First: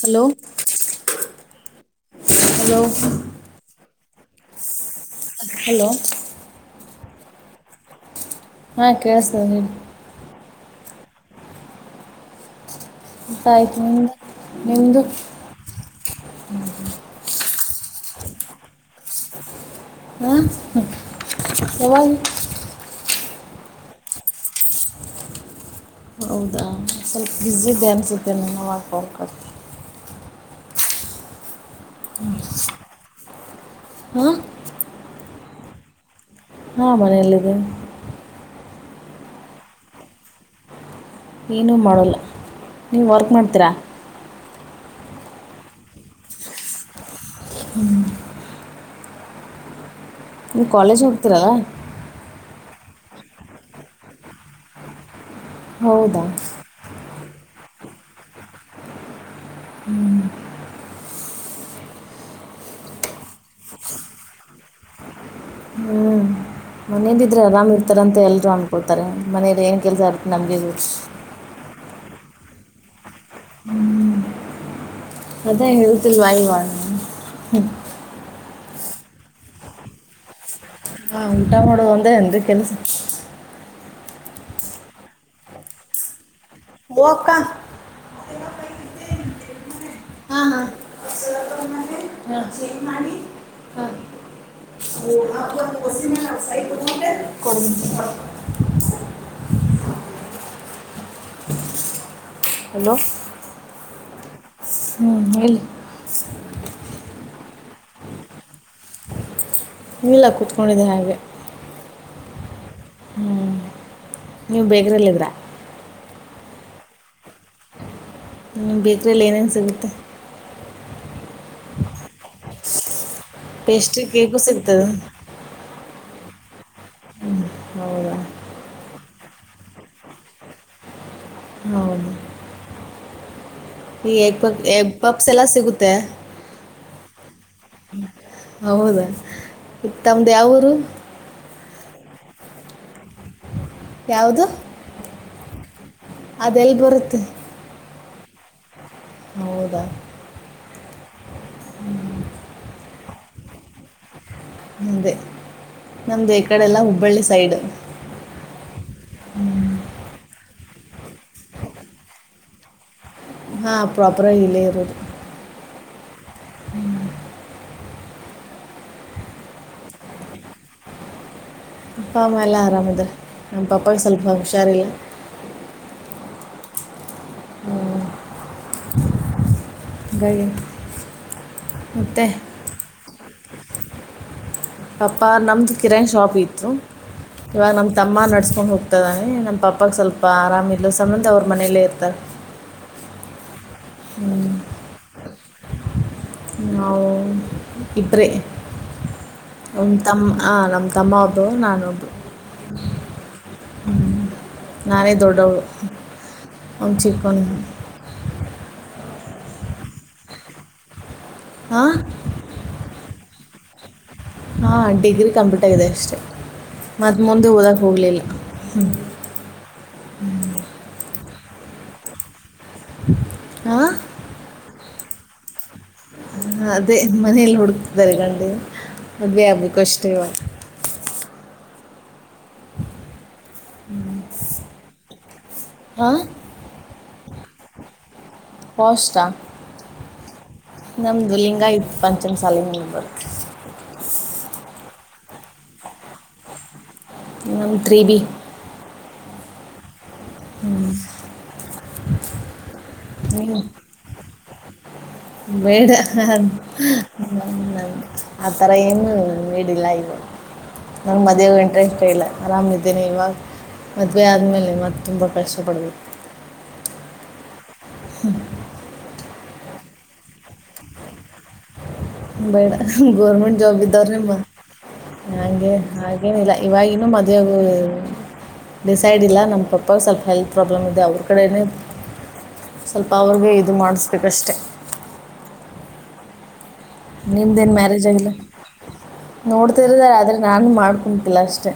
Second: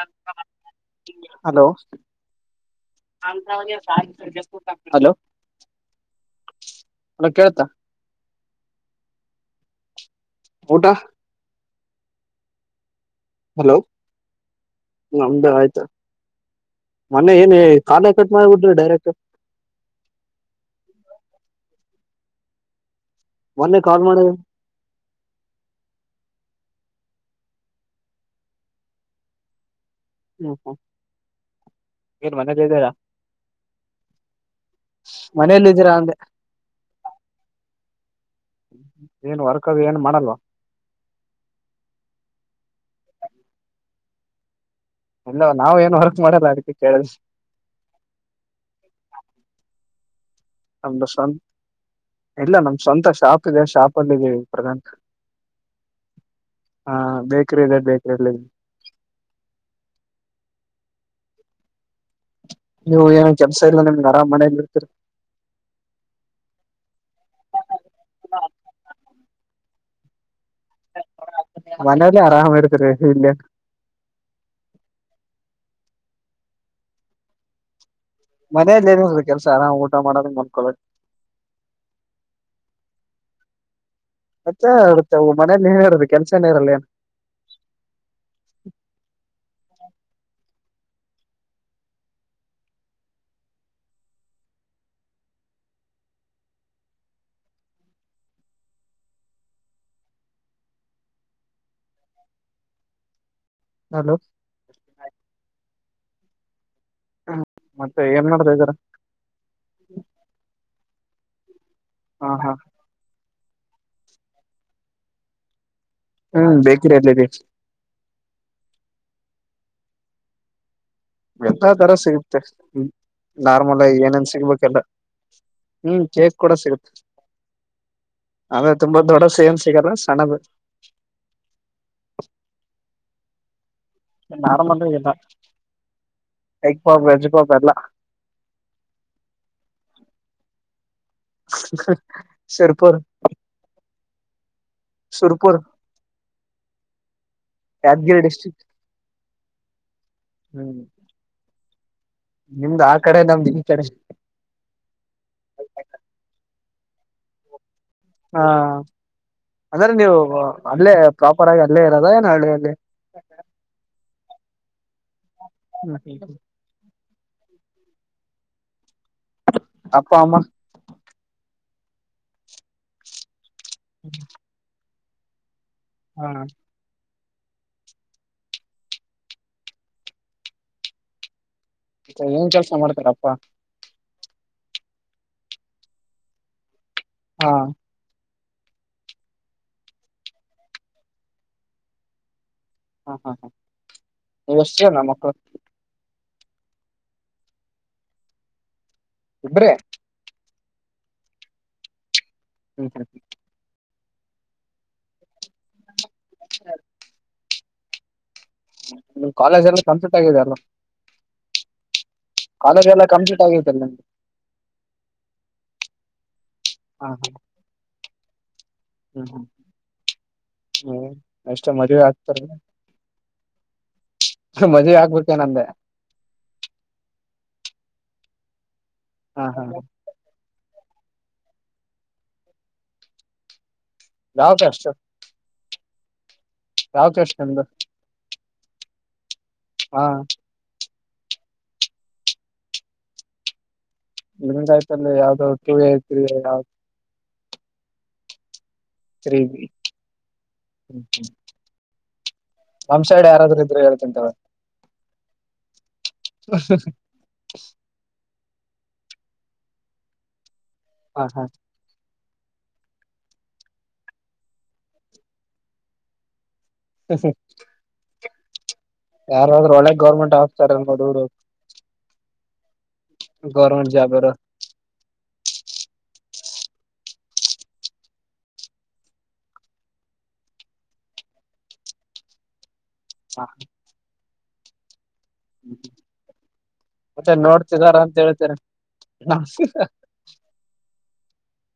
Hello hello hello hello [inaudible] hello ಕೇಳ್ತಾ. ಹಾ ಕೇಳ್ಸ್ತಾದೆ ಹೇಳಿ. ಊಟಾ. ಊಟ ಹಲೋ ಆಯ್ತು ನಿಮ್ದು ನಿಮ್ದು ನಮ್ದ್ ಆಯ್ತು ಮೊನ್ನೇ ಏ ಕಾಲ ಕಟ್ ಮಾಡ್ಬಿಟ್ರಿ ಡೈರೆಕ್ಟ್. ಹಾ ಯಾವಾಗ ಮೊನ್ನೆ ಕಾಲ್ ಮಾಡಿದೆ. ಹೌದಾ ಸ್ವಲ್ಪ ಬ್ಯುಸಿ ಇದ್ದೆ ಅನ್ಸುತ್ತೆ ನಾನು ಅವಾಗ್ ನೋಡ್ಕೊಂಡಿಲ್ಲ ಹ್ಮ್ ಹ್ಮ್ ಎನ್ ಮನೆಲ್ ಇದ್ದಿರಾ ಹಾ ಮನೇಲ್ ಇದ್ದೀರಾ ಅಂದೆ ಹಾ ಮನೆಯಲ್ಲಿದಿನಿ ಏನ್ ವರ್ಕ್ ಅದು ಏನ್ ಮಾಡಲ್ವಾ ಏನುೂ ಮಾಡಲ್ಲ ನೀವು ವರ್ಕ್ ಮಾಡ್ತೀರಾ ಇಲ್ಲ ನಾವ್ ಏನ್ ವರ್ಕ್ ಮಾಡಲ್ಲ ಅದಕ್ಕೆ ಕೇಳಿದ್ರಿ ಹ್ಮ ನೀವು ಕಾಲೇಜ್ ನಮ್ದು ಸ್ವಂತ ಹೋಗ್ತೀರಲ್ಲ ಇಲ್ಲ ನಮ್ದ್ ಸ್ವಂತ ಶಾಪ್ ಇದೆ ಶಾಪ್ ಅಲ್ಲಿೀವಿ ಪ್ರಧಾಂತ್ ಹೌದಾ ಹಾ ಬೇಕ್ರಿ ಇದೆ ಬೇಕ್ರಿ ಅಲ್ ಹ್ಮ್ ನೀವು ಏನ ಕೆಲಸ ಇಲ್ಲ ನಿಮಗೆ ಆರಾಮ್ ಮನೆಲ್ ಇರ್ತೀರಿ ಹ್ಮ್ ಮನೇಲಿದ್ರೆ ಆರಾಮ್ ಇರ್ತಾರ ಅಂತ ಎಲ್ಲರು ಅನ್ಕೊಳ್ತಾರೆ ಮನೆಲ್ ಏನ್ ಕೆಲಸ ಇರುತ್ತೆ ನಮ್ಗೆ ಗೊತ್ತು ಮನೆಯಲ್ಲಿ ಆರಾಮ ಇರ್ತರಿ ಇಲ್ಲಯ ಅೇ ಹೇಳ್ತಿಲ್ವ ವಾಯುವಣ [unintelligible] ಮನೇೆಯಲ್ಲಿೇ ಏನ್ ಇರುತ್ ರಿ ಕೆಲ್ಸ ಆರಾಮ್ ಊಟ ಮಾಡದ ಮಲ್ಕೊಳದು ಹಾ ಊಟಾ ಮಾಡೋುದು ಒಂದ ಏನ್ರಿ ಕೆಲ್ಸ ಮತ್ತೆ ಏನ್ ಇರಿತವು ಮನೇಲಿ ಏನ್ ಇರುತ್ತೆ ಕೆಲ್ಸನ ಇರಲ್ಲ ವಕ್ಕ ಹಾ ಹಾ ರರ್ಜ ಮಾಡಿ ಹ [unintelligible] ಸ ಬ [unintelligible] ಕೊಡುಂ ಹಲೋ ಹಲೋ ಹ್ಮ ಹೇಳಿ ಮತ್ತೆ ಏನ್ ಮಾಡತ ಇದಿರಾ ಏನ್ ಇಲ್ಲ ಕುೂತ್ಕೊಂಡಿದೆೆ ಹಾಗೆ ಹಾ ಹಾ ನೀವ್ ಬೇಕ್ರಿಲ್ಲಿದ್ರಾ ಹ್ಮ್ ಬೇಕ್ರಿ ಅಲ್ಲಿದಿನಿ ನಿಮ್ಮ ಬೇಕ್ರಿಯಲ್ಲಿ ಏನೇನು ಸಿಗುತ್ತೆ ಎಲ್ಲಾ ತರ ಸಿಗುತ್ತೆ ನಾರ್ಮಲ್ ಆಗಿ ಪೇಸ್ಟ್ರಿ ಏನೇನ್ ಕೇಕು ಸಿಗ್ಬೇಕೆಲ್ಲ ಸಿಗ್ತದೆ ಹ್ಮ್ ಕೇಕ್ ಕೂಡ ಸಿಗುತ್ತೆ ಹೌದಾ ಅದೇ ತುಂಬಾ ದೊಡ್ಡ ಸೇನ್ ಸಿಗಲ್ಲ ಸಣ್ಣದ ಹೌದ ಈ ಎಗ್ ಪಕ್ ನಾರ್ಮಲ್ ಎಗ್ ಇಲ್ಲ ಪಪ್ಸ್ ಎಲ್ಲ ಸಿಗುತ್ತೆ. ಎಗ್ ಪಪ್ ವೆಜ್ ಪಪ್ ಎಲ್ಲ. ಹೌದ ತಮ್ದ ಯಾವರು. ಸಿರ್ಪುರ್. ಯಾವದು. ಸುರಪುರ್ ಅದೆಲ್ ಬರತ್ತೆ. ಯಾದ್ಗಿರೀ ಡಿಸ್ಟ್ರಿಕ್. [inaudible] ಹ್ಮ. ನಿಮ್ದ ಆ ಕಡೆ ನಮ್ದ ಈ ಕಡೆ ಮುಂದೆ ನಮ್ದ ಈ ಕಡೆ ಎಲ್ಲಾ ಹುಬ್ಬಳ್ಳಿ ಸೈಡ್. ಹಾ ಅಂದ್ರೆ ನೀವು ಅಲ್ಲೇ ಪ್ರಾಪರ್ ಆಗಿ ಅಲ್ಲೇ ಇರೋದ ಏನ ಹಳ್ಳಿ ಅಲ್ಲಿ ಹಾಂ ಪ್ರಾಪರಾಗಿ ಇಲ್ಲೇ ಇರೋದು. ಹ್ ಅಪ್ಪ ಅಮ್ಮ. ಅಪ್ಪ ಅಮ್ಮ ಎಲ್ಲ ಆರಾಮಿದ್ರ ನಮ್ಮ ಪಪಾಗ ಸ್ವಲ್ಪ ಹುಷಾರಿಲ್ಲ. ಹಾ ಹ್ಮ್, ಹಾಂಗಾಗಿ ಏನ್ ಕೆಲ್ಸ ಮಾಡ್ತಾರಪ್ಪಾ. ಪಪ್ಪ ನಮದು ಕಿರಣ್ ಶಾಪ್ ಇತ್ತು ಹಾ ಇವಾಗ ನಮ್ಮ್ದ ತಮ್ಮ ನಡ್ಸ್ಕೊಂಡ ಹೋಗ್ತದಾನೆ ನಮ್ಮ ಪಪ್ಪಾಗ ಸ್ವಲ್ಪ ಆರಾಮಲ್ಲ ಸಂಬಂದ ಅವ್ರ ಮನೆಯಲ್ಲೇ ಇರ್ತಾರ. ಹಾ ಹಾ ಹಾ ಹ್ಮ್, ನೀ ಅಷ್ಟೇನ ಮಕ್ಕಳು. ನಾವು ಇಬ್ಬರೇ ಇಬ್ರೇ ತಮ್ಮ ಅ ನಮ್ಮ ತಮ್ಮ ಒಬ್ಬ ನಾನೊಬ್ಬ. [unintelligible] ನಾನೇ ದೊಡ್ಡವಳು ಅವ್ನ ಚಿಕ್ಕನ ನಿಮ್ ಕಾಲೇಜ್ ಎಲ್ಲ ಕಂಪ್ಲೀಟ್ ಆಗಿದೆ ಅಲ್ಲ. ಹಾ ಕಾಲೇಜ ಎಲ್ಲ ಕಂಪ್ಲೀಟ್ ಆಗೈತಿಲ್ಲ. ಹಾ ಡಿಗ್ರಿ ಕಂಪ್ಲೀಟ್ ಆಗಿದೆ ಅಷ್ಟೆ ಹಾ ಮತ್ತ ಹಾ ಮುಂದೆ ಓದಕ್ ಹೋಗ್ಲಿಲ್ಲ ಹ್ಮ್ ಹ್ಮ್ ಹ್ಮ್ ಅಷ್ಟೇ ಮದ್ವೆ ಆಗ್ತಾರ. ಹಾಂ ಮದ್ವೆ ಆಗ್ಬೇಕಾ ಅನಾ ಅಂದೆ. ಅದೇ ಮನೇಲಿ ಹುಡುಕ್ತಾರೆ ಗಂಡು ಮದ್ವೆ ಹಾ ಹಾ ಆಗ್ಬೇಕು ಅಷ್ಟೇ ಇವಗ ಯಾವ ಕಾಷ್ಟ ಹಾಂ ಯಾವ ಕಾಸ್ಟ್ ನಿಮ್ದು ಪೋಷ್ಟ ಹಾ ನಮ್ದು ಲಿಂಗಯತ್ ಪಂಚಮಸಾಲಲ್ ಬರುತ್ತ. ನಿಮ ಆಯ್ತಲ್ಲ ಯಾವ್ದ ಟೂ ಎ ತ್ರೀ ಎ ನಮ್ ತ್ರೀ ಬಿ ತ್ರಿ ಬಿ ನಮ್ ಸೈಡ್ ನೀವು ಯಾರಾದ್ರ ಇದ್ರೆ ಹೇಳ್ತಿನಿ ತುಗೋ ಬೇಡ ಹಾ ಹಾ... ಹ್ಮ್. ಹ್ಮ....... ಆತರಾ ಏನು ನಿಡ್ ಇಲ್ಲಾ ಈಗ. ನನಗ ಹಾ ಹಾ ಮದವೆ ಇಂಟ್ರೆಸ್ಟ್ ಇಲ್ಲ. ಆರಾಮಿದ್ದೇನನೆ ಇವಾಗ ಮದುವೆ ಆದಮೇಲೆ ಮತ್ತು ತುಂಬ ಕಷ್ಟಪಡಬೇಕು. ಅಸ [inaudible] ಯಾರಾದ್ರರು ಒಳ್ಳೆಗ್ ಗೌರ್ಮೆಂಟ್ ಆಫಸ್ತರ್ ನೋಡರು. ಬೇಡ ಗೋರ್ಮೆಂಟ್ ಜಾಬ್ ಗೌರ್ಮೆಂಟ್ ಇದ್ದಾವ ನಿಮ್ಮ. ಇರೋ ನಂಗೆ ಹಾಗೇನಿಲ್ಲ ಇವವಾಗಿನ್ನುೂ ಮದ್ವೆಗ ಡಿಸೈಡ್ ಇಲ್ಲ ನಮ್ಮ ಪಪ್ಪಾಗ ಸ್ವಲ್ಪ ಹೆಲ್ತ್ ಪ್ರಾಬ್ಲಮ್ ಇದೆ ಅವ್ರ ಕಡೇನೆ. ಸ್ವಲ್ಪ ಅವ್ರಗೆ ಇದು ಮಾಡಿಸಬೇಕಷ್ಟೆ. ಹ್ಮ್ ನಿಮ್ದೇನ್ ಮ್ಯಾರೇಜ್ ಆಗಿಲ್ಲ ಹೇಳ್ತಾರೆ ನೋಡ್ತಿರಾರೆ ಆದ್ರೆ ನಾನು ಮಾಡ್ಕೊಂತಲ್ಲ ಅಷ್ಟೆ.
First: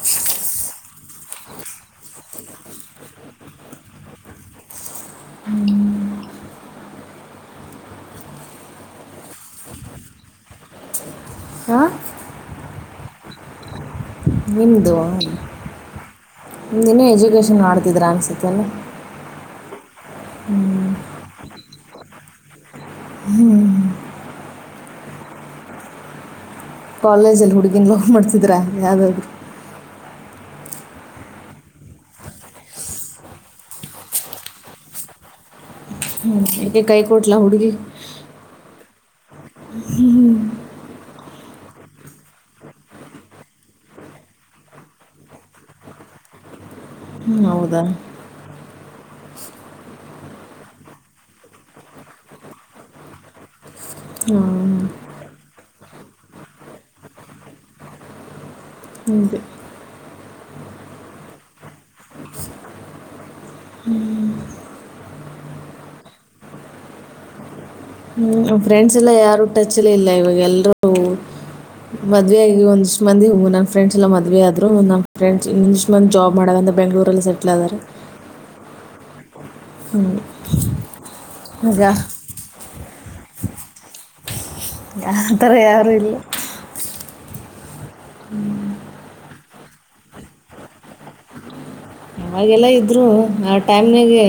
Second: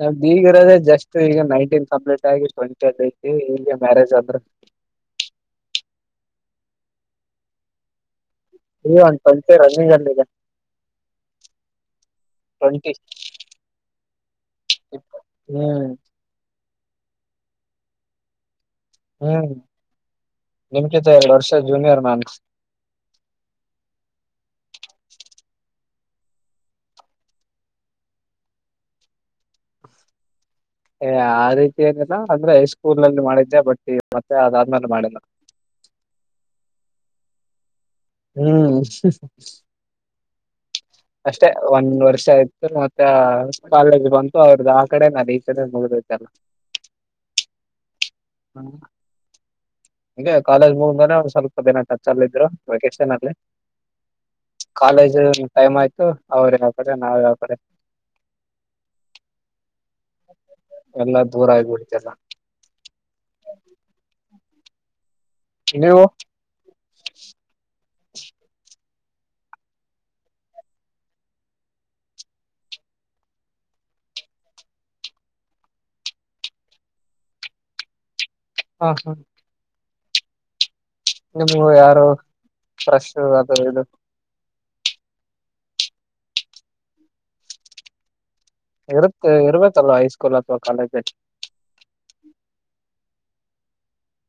ನಮ್ಮಈಗಿರ ಜಸ್ಟ್ ಈಗ ನೈನ್ಟೀನ್ ಕಂಪ್ಲೀಟ್ ಆಗಿ ಟ್ವೆಂಟಿ ಐತಿ ಇಲ್ಲಿ ಮ್ಯಾರೇಜ್ ಅಂದ್ರೆ. ಹ್ಮ್ ಇ ಒ ಸಂಚೆ ರಜನಿ ಜನ್ [inaudible] ಹಾಂ ಟ್ವಂಟಿ. ನಿಂದು. ಹ್ಮ್ ನಿನು ಎಜುಕೇಶನ್ ಮಾಡ್ತಿದ್ರ ಅನ್ಸತ್ತಲ್ಲ. ಹ್ಮ್ ನಿಮಕಿಂತ ಎರಡು ವರ್ಷ ಜೂನಿಯರ್ ನಾನು. ಹ್ಮ್ ಕಾಲೇಜಲ್ಲಿ ಹುಡುಗಿನ್ ಲವ್ ಮಾಡ್ತಿದ್ರಾ ಯಾವುದಾದ್ರರು. ಏ ಆ ರೀತಿ ಏನಿಲ್ಲ ಅಂದ್ರೆ ಹೈಸ್ಕೂಲನಲ್ಲಿ ಮಾಡಿದ್ದೆ ಬಟ್ ಮತ್ತೆ ಅದಾದ್ಮೇಲೆ ಮಾಡಿಲ್ಲ. ಯಾಕೆ ಕೈ ಕೊಟ್ಲ ಹುಡುಗಿ. ಹ್ಮ್ ಹ್ಮ್ ಹ್ಮ ಅಷ್ಟೇ ಒಂದ್ ವರ್ಷ ಆಯ್ತು ಮತ್ತೆ.... ಕಾಲೇಜ್ ಬಂತು ಅವ್ರದ ಆ ಕಡೆ ನದಿ ಈಚನೇ ಮುಗಿದತೆಲ್ಲ. ಹೌದಾ ಹ ಹಗೆ ಕಾಲೇಜ್ ಮುಗದ್ ಒಂದ್ ಸ್ವಲ್ಪ ದಿನ ಟಚ್ಲ್ಲಿದ್ರು ವೆಕೇಶನ್ ಅಲ್ಲಿ. ಹ್ಞೂ ಕಾಲೇಜ್ ಟೈಮ್ ಆಯ್ತು ಅವ್ರಿಗೆ ಯಪ್ರ ನಾವ್ ಯಕ್ರ [inaudible] ಹೀಗೆ ಎಲ್ಲಾ ದೂರ ಆಗ್ಬಿಡ್ತಲ್ಲ. ಹ್ಮ್ ನೀವು ಹ್ಮ್ ಫ್ರೆಂಡ್ಸ್ ಎಲ್ಲ ಯಾರು ಟಚ್ಲ್ಲ ಇಲ್ಲ ಇವಾಗ ಎಲ್ರೂ. ಮದ್ವೆ ಆಗ ಒಂದಿಷ್ಟ ಮಂದಿ ಹ ಫ್ರೆಂಡ್ಸ್ ಎಲ್ಲ ಮದ್ವೆ ಆದರು ನಮ್ಮ್ ಫ್ರೆಂಡ್ಸ್ ಇಂದಷ್ಟ ಮಂದಿ ಜಾಬ್ ಮಾಡಾಗಂದ ಬೆಂಗಳೂರಲ್ಲಿ ಸ. ಲವರ್. ಹಾ ಹಾ ಹ್ಮ್.... ನಿಮ್ಗ ಆಗ ಯಾರು ಕ್ರಸ್ ಅದು ಇದು. ಯ ಅಂತವ ಯಾರೂ ಇಲ್ಲ. ಹ್ಮ್ ಇರುತ್ತೆ ಇರ್ಬೇಕೇಲ್ವಾ ಹೈಸ್ಕೂಲ್ ಅಥವಾ ಕಾಲೇಜ್ಜ. ಅವಾಗೆಲ್ಲ ಇದ್ರು ಆ ಟೈಮ್ ನ್ಯಾಗೆ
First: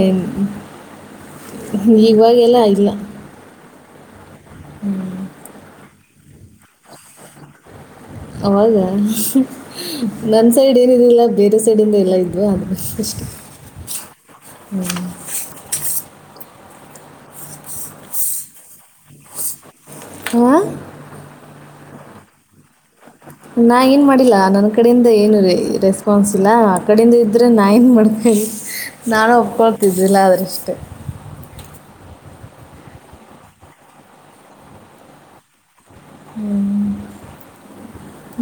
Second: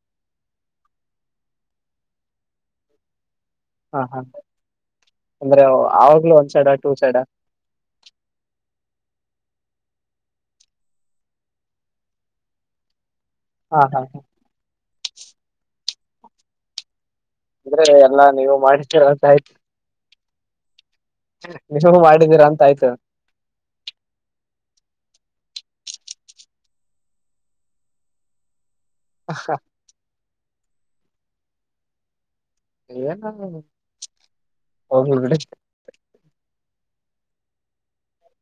ಹ್ಮ ಇವಾಗೆಲ್ಲ ಇಲ್ಲ ಹಾ ಹಾ. ಹ್ಮ್. ಅಂದ್ರೆ ಅವಾಗ್ಲೂ ಒನ್ ಸೈಡ್ ಟೂ ಸೈಡಾ ಅವಾಗಾ ನನ್ ಸೈಡ್ ಏನಿದಿಲ್ಲ ಬೇರೆ ಸೈಡಿಂದ್ ಎಲ್ಲ ಇದ್ವು ಅದಕ್ ಅಷ್ಟೇ. ಆತ್ ಆತ್ ತಾ [unintelligible] ಹ್ಮ್. ಅಂದ್ರೆ ಎಲ್ಲಾ ನೀವು ಮಾಡಿದಿರಾ ಅಂತ ಆಯ್ತು ಹಾ ನೀಜ್ವಾಗ್ಲೂ ಮಾಡಿದ್ದೀರಾ ಅಂತ ಆಯ್ತು ನಾ ಏನು ಮಾಡಿಲ್ಲ ನನ್ನ ಕಡೆಯಿಂದ ಏನು ರೆ ರೆಸ್ಪಾನ್ಸ್ ಇಲ್ಲ ಆ ಕಡೆಯಿಂದ ಇದ್ದರೆ ನಾ ಏನ್ ಮಾಡ್ಬೇಕ್ ಹೆಳಿ ನಾನು ಒಪ್ಕೊಳ್ತಿದ್ದಿಲ್ಲಾ ಅದ್ರಷ್ಟೇ ಏನನ್ನು [unintelligible] ಹೋಗ್ಲಿ ಬಿಡಿ.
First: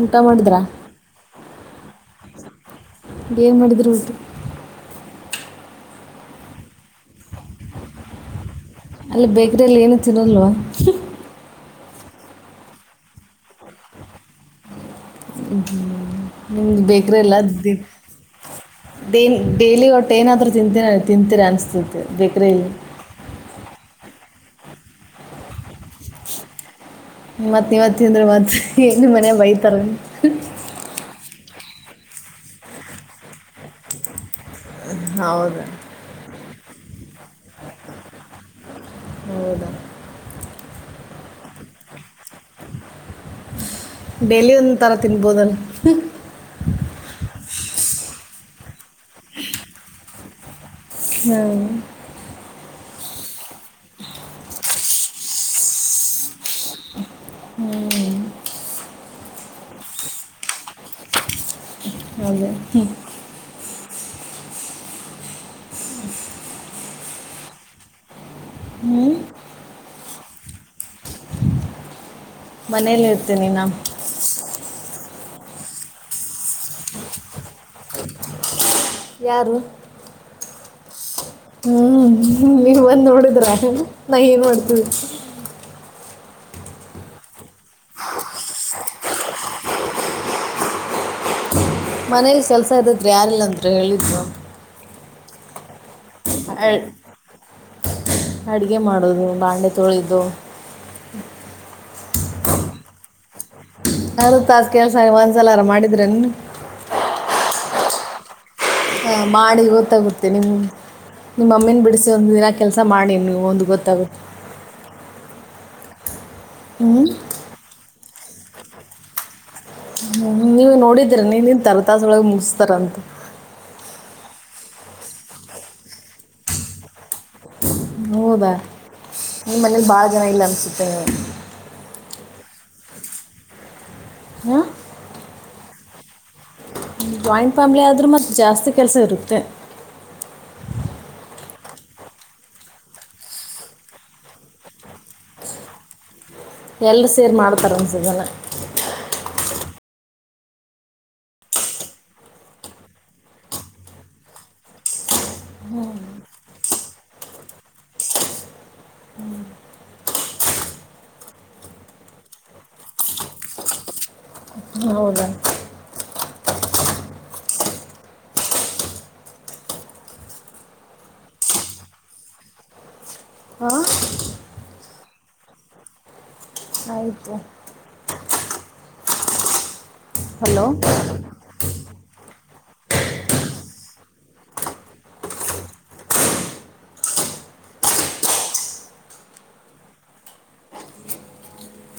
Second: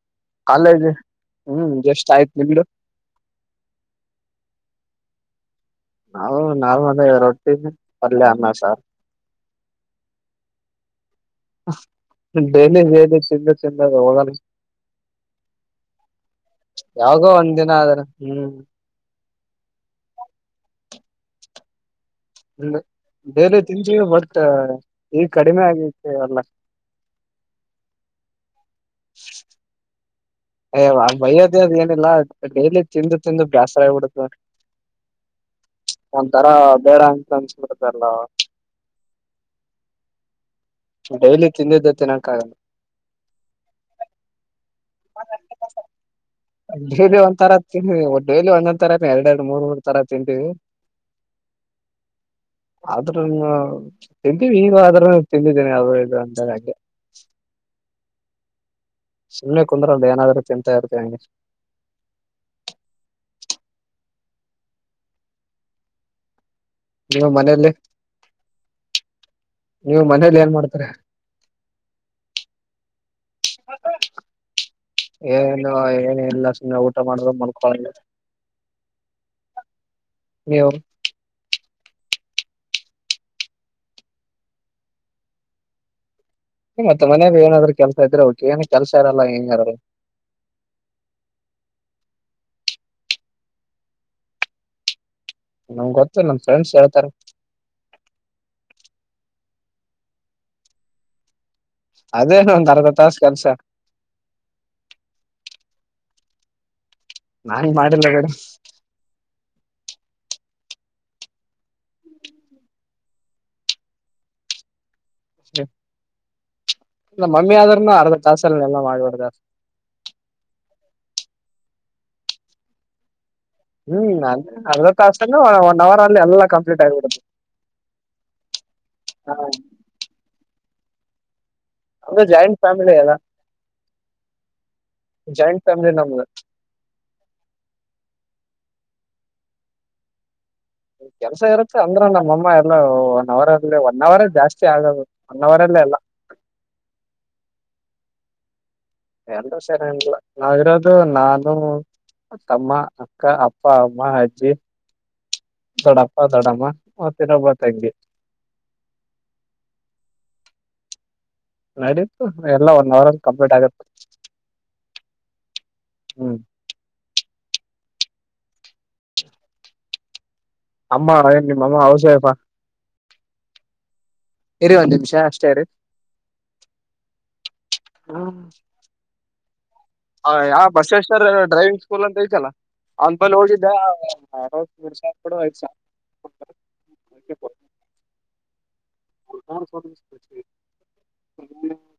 ಊಟ ಮಾಡಿದ್ರಾ ಕಾಲೇಜ್ [unintelligible] ಹ್ಮ್ ಜಸ್ಟ್ ಆಯ್ತ್ ನಿಮ್ದು ಏನ್ ಮಾಡಿದ್ರಿ ಉಟಕ್ ನಾವು ನಾವ ಅದ ರೊಟ್ಟಿ ದ ಪಲ್ಯ ಅನ್ನಾ ಸಾರ್. ಅಲ್ಲಿ ಬೇಕ್ರಲ್ಲಿ ಏನು ತಿನ್ನೋಲ್ವಾ ಹಾ ಡೈಲಿ ಡೈಲಿ ತಿಂದು ತಿಂದದೆ ಹೋಗಲ್ಲ ಹ್ಮ್ ನಿಮ್ದ ಬೇಕ್ರೀ ಯಾವಾಗೋ ಎಲ್ಲ ಒಂದ್ ದಿನ ಆದ್ರ ಹ್ಮ್ ಡೇ ಡೇಲಿ ಒಟ್ಟು ಏನಾದ್ರೂ ತಿಂತೀರಾ ತಿಂತೀರಾ ಅನ್ಸತೆತಿ ಇಲ್ಲ ಬರೆ ತಿಂತೀವಿ ಬಟ್ ಈ ಕಡಿಮೆ ಆಗತಿ ಅಲ್ಲ ಮತ್ತ ಇವತ್ತಿಂದ್ರ ಮತ್ ಎಲ್ಲಿ ಮನ್ಯಾಗ್ ಬೈತಾರ ಅಂತ್ ಹೆಯ್ ಎವ್ವಾ ಬೈಯೋದ ಅದ್ ಏನಿಲ್ಲ ಡೈಲಿ ತಿಂದು ತಿಂದು ಬ್ಯಾಸ್ರಾಗಿಬಿಡುತ್ತ ಹೌದ ಒಂತರಾ ಬೇಡಾ ಅಂತ ಅನ್ಸಿಬಿಡತ್ ಲ್ಲ [inaudible] ಹೌದಾ ಡೈಲಿ ತಿಂದಿದ್ದೆ ತಿನ್ನಾಕ್ಕಾಗಲ್ಲ ಡೇಲಿ ಒಂದೊಂದಥರಾ ತಿನ್ಬೋದಲ್ಲಾ ಡೈಲಿ ಒಂತರಾ ತಿನ್ ಡೈಲಿ ಒಂದೊಂದ್ ತರಾನೆ ಎರಡ್ ಎರಡು ಮೂರ್ ಮೂರ್ ತರಾ ತಿನ್ಂತಿವಿ ಹಾ ಆದ್ರೂನೂ ತಿಂತಿವಿ ಈಗ ಆದ್ರ ತಿಂದಿದ್ದೇನೆ ಅವ ಇದು ಅಂತೆಳಿ [unintelligible] ಹ್ಮ್. ಸುಮ್ಮನೆ ಕುಂದ್ರಲ್ದ ಏನಾದ್ರೂ ತಿಂತಾ ಇರ್ತವಿ ಹಂಗೆ ಹೌದಾ ಹ್ಮ ನಿವ್ ಮನೇಲ್ಲಿ ಹ್ಮೂ ನೀವು ಮನೇಲಿ ಏನ್ ಮಾಡ್ತಿರಾ [inaudible] ಮನೇಲಿ ಇರ್ತೇನಿ ನಾ ಏನು ಏನ ಎಲ್ಲ ಸುಮ್ಮ್ನೆ ಊಟ ಮಾಡ್ದೋ ಮಲ್ಕೊಳೊದು ಯಾರು ನೀವು ಹ್ಮ್ ನೀವ್ ಬಂದ್ ನೋಡಿದ್ರ ನಾ ಏನ್ ಮಾಡ್ಡ್ತನಿ ಹು ಮತ್ತ ಮನಾಗ ಏನಾದ್ರು ಕೆಲಸ ಇದ್ರೆ ಓಕೆ ಏನ್ ಕೆಸ ಇರಲ್ಲ ಏನಿರಲ್ಲಾ ಮನೇಲಿ ಕೆಲಸ ಇದಿದ್ರೆ ಯಾರಿಲ್ಲ ಅಂದರು ಹೇಳಿದ್ರು. ನಂಗ್ ಗೊತ್ತು ನಮ್ ಫ್ರೆಂಡ್ಸ್ ಹೇಳ್ತಾರೆ. ಅಡುಗೆ ಮಾಡೋದು ಬಾಂಡ್ಲೇ ತೊಳೆಯದು. ಅದೇನು ಒಂದ್ ಅರ್ಧ ತಾಸ್ ಕೆಲ್ಸ. ಅರ್ದ್ ತಾಸ್ ಕೆಲ್ಸ ನೀ ಒಂದ್ಸಲರ ಮಾಡಿದ್ರೇನ್ ನೀನು. ನಾನ ಮಾಡಾರಿಲ್ಲ ಕಡೆ. ಹ ಮಾಡಿ ಗೊತ್ತಾಗುತ್ತೆ ನಿಮ್ ನಿಮ್ ಮಮ್ಮಿನ್ ಬಿಡಿಸಿ ಒಂದ್ ದಿನ ಕೆಲಸ ಮಾಡಿ ನೀವು ಒಂದು ಗೊತ್ತಾಗುತ್ತೆ. ಹ್ಮ ಹ್ಮ್ ನಮ್ಮ ಮಮ್ಮಿ ಆದ್ರನು ಅರ್ಧ ತಾಸಲ್ಲೆಲ್ಲಾ ಮಾಡ್ಬಿಡ್ತಾರೆ. ಹ್ಮ್ ನೀವ ನೋಡಿದ್ರೇರಿ ನೀನ್ ತರತಾಸ ಒಳಗೆ ಮುಗಿಸ್ತಾರಂತ. ಹ್ಮ್ ಅ ಅರ್ಧ ತಾಸಾನ ಒನ್ ಅವರ್ ಅಲ್ಲಿ ಎಲ್ಲ ಕಂಪ್ಲೀಟ್ ಆಗಿಬಿಡುದು. ಹೌದಾ ಹ ನಿನ್ ಮನೇಲಿ ಬಾಳ ಜನ ಇಲ್ಲ ಅನ್ಸುತ್ತೆ. ಅಂದ್ರೇ ಜಾಯಿಂಟ್ ಫ್ಯಾಮಿಲಿ ಎಲ್ಲಾ ಹಾಂ, ಜಾಯಿಂಟ್ ಫ್ಯಾಮಿಲಿ ನಮ್ದು. ಜಾಯಿಂಟ್ ಫ್ಯಾಮ್ಲಿ ಆದರೂ ಮತ್ತ್ ಜಾಸ್ತಿ ಕೆಲಸ ಇರುತ್ತೆ. ಕೆಲ್ಸ ಇರುತ್ತೆ ಅಂದ್ರ ನಮ್ಮಮ್ಮ ಎಲ್ಲ ಒನ್ ಅವರ್ ಅಲ್ಲಿ ಒನ್ ಅವರ್ರೇ ಜಾಸ್ತಿ ಆಗದು. ಒನ್ ಹವರ್ ಅಲ್ಲೇ ಎಲ್ಲಾ. ಎಲ್ಲರು ಸೇರಿ ಮಾಡ್ತಾರನ್ಸುತಲ್ಲ. ಎಲ್ರು ಸೇರೆನಿಲ್ಲ ನಾವಿರೋದು ನಾನು. ತಮ್ಮ ಅಕ್ಕ ಅಪ್ಪ ಅಮ್ಮ ಅಜ್ಜಿ. ದೊಡ್ಡಪ್ಪ ದೊಡ್ಡಮ್ಮ ಮತ್ತಿನೊಬ್ಬ ತಂಗಿ. ಹ್ಮ್ ನಡೀತು ಎಲ್ಲ ಒನ್ ಅವರ್ಲ್ಲಿ ಕಂಪ್ಲೀಟ್ ಆಗತ್. ಹೌದಾ ಹ್ಮ್ ಅಮ್ಮ ಏನ್ ನಿಮ್ಮ ಅಮ್ಮ ಹೌಸ್ ವೈಫಾ. ಹಾಂ ಇರಿ ಒಂದ್ ನಿಮಿಷ ಅಷ್ಟೇ ಇರೀ ಆಯಿತು ಹು. ಹ ಯಾ ಹಲೋ ಬಸವೇಶ್ವರ ಡ್ರೈವಿಂಗ್ ಸ್ಕೂಲ್ ಅಂತ ಐತಲ್ಲಾ. ಅವನ್ ಬಲ್ ಹೋಗಿದ್ದೆ [unintelligible] [unintelligible]